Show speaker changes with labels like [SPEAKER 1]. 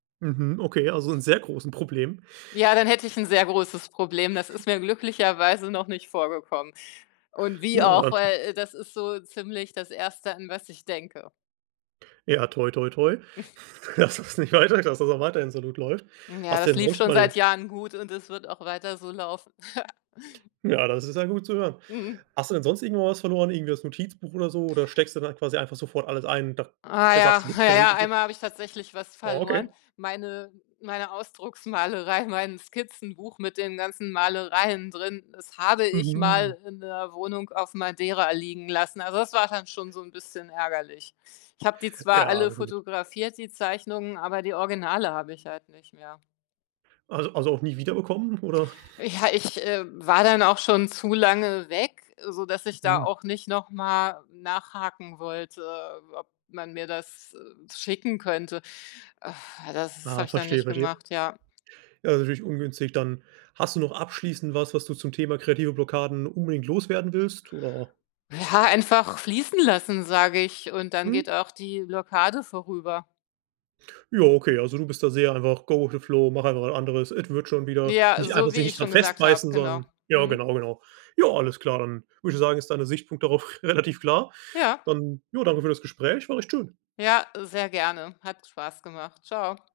[SPEAKER 1] Mhm. Okay, also, 'n sehr großen Problem.
[SPEAKER 2] Ja, dann hätte ich 'n sehr großes Problem. Das ist mir glücklicherweise noch nicht vorgekommen. Und wie
[SPEAKER 1] Ja, da
[SPEAKER 2] auch,
[SPEAKER 1] hat
[SPEAKER 2] weil das ist so ziemlich das 1., an was ich denke.
[SPEAKER 1] Ja, toi, toi, toi, dass das nicht weiter dass das auch weiterhin so gut läuft.
[SPEAKER 2] Ja,
[SPEAKER 1] Hast du
[SPEAKER 2] das
[SPEAKER 1] denn
[SPEAKER 2] lief
[SPEAKER 1] sonst
[SPEAKER 2] schon
[SPEAKER 1] mal
[SPEAKER 2] seit Jahren gut und es wird auch weiter so laufen.
[SPEAKER 1] Ja, das ist ja gut zu hören.
[SPEAKER 2] Mhm.
[SPEAKER 1] Hast du denn sonst irgendwo was verloren, irgendwie das Notizbuch oder so oder steckst du dann quasi einfach sofort alles ein und da
[SPEAKER 2] Ah
[SPEAKER 1] k
[SPEAKER 2] ja,
[SPEAKER 1] sagst du, gibt's
[SPEAKER 2] ja,
[SPEAKER 1] kein
[SPEAKER 2] ja.
[SPEAKER 1] Risiko?
[SPEAKER 2] Einmal habe ich tatsächlich was verloren.
[SPEAKER 1] Okay.
[SPEAKER 2] Meine meine Ausdrucksmalerei, mein Skizzenbuch mit den ganzen Malereien drin, das habe ich
[SPEAKER 1] Mhm.
[SPEAKER 2] mal in 'ner Wohnung auf Madeira liegen lassen. Also, das war dann schon so 'n bisschen ärgerlich. Ich habe die zwar
[SPEAKER 1] Ja
[SPEAKER 2] alle
[SPEAKER 1] natürlich.
[SPEAKER 2] fotografiert, die Zeichnungen, aber die Originale habe ich halt nicht mehr.
[SPEAKER 1] Also also, auch nie wiederbekommen oder?
[SPEAKER 2] Ja, ich, äh, war dann auch schon zu lange weg, sodass ich da
[SPEAKER 1] Hm.
[SPEAKER 2] auch nicht noch mal nachhaken wollte, ob man mir das, äh, schicken könnte. Das habe
[SPEAKER 1] Ah,
[SPEAKER 2] ich dann
[SPEAKER 1] verstehe,
[SPEAKER 2] nicht
[SPEAKER 1] verstehe.
[SPEAKER 2] gemacht, ja.
[SPEAKER 1] Ja, ist natürlich ungünstig dann. Hast du noch abschließend was, was du zum Thema kreative Blockaden unbedingt loswerden willst oder
[SPEAKER 2] Ja, einfach fließen lassen, sage ich, und dann geht
[SPEAKER 1] Mhm.
[SPEAKER 2] auch die Blockade vorüber.
[SPEAKER 1] Ja okay, also, du bist da sehr einfach „go with the flow”, mach einfach was anderes, es wird schon wieder,
[SPEAKER 2] Ja,
[SPEAKER 1] nicht einfach
[SPEAKER 2] so wie
[SPEAKER 1] sich
[SPEAKER 2] ich
[SPEAKER 1] nicht
[SPEAKER 2] schon
[SPEAKER 1] daran
[SPEAKER 2] gesagt habe,
[SPEAKER 1] festbeißen,
[SPEAKER 2] genau.
[SPEAKER 1] sondern ja
[SPEAKER 2] Mhm.
[SPEAKER 1] genau, genau. Ja, alles klar, dann würde ich sagen, ist deine Sichtpunkt darauf relativ klar.
[SPEAKER 2] Ja.
[SPEAKER 1] Dann, ja, danke für das Gespräch. War echt schön.
[SPEAKER 2] Ja, sehr gerne, hat Spaß gemacht. Tschau.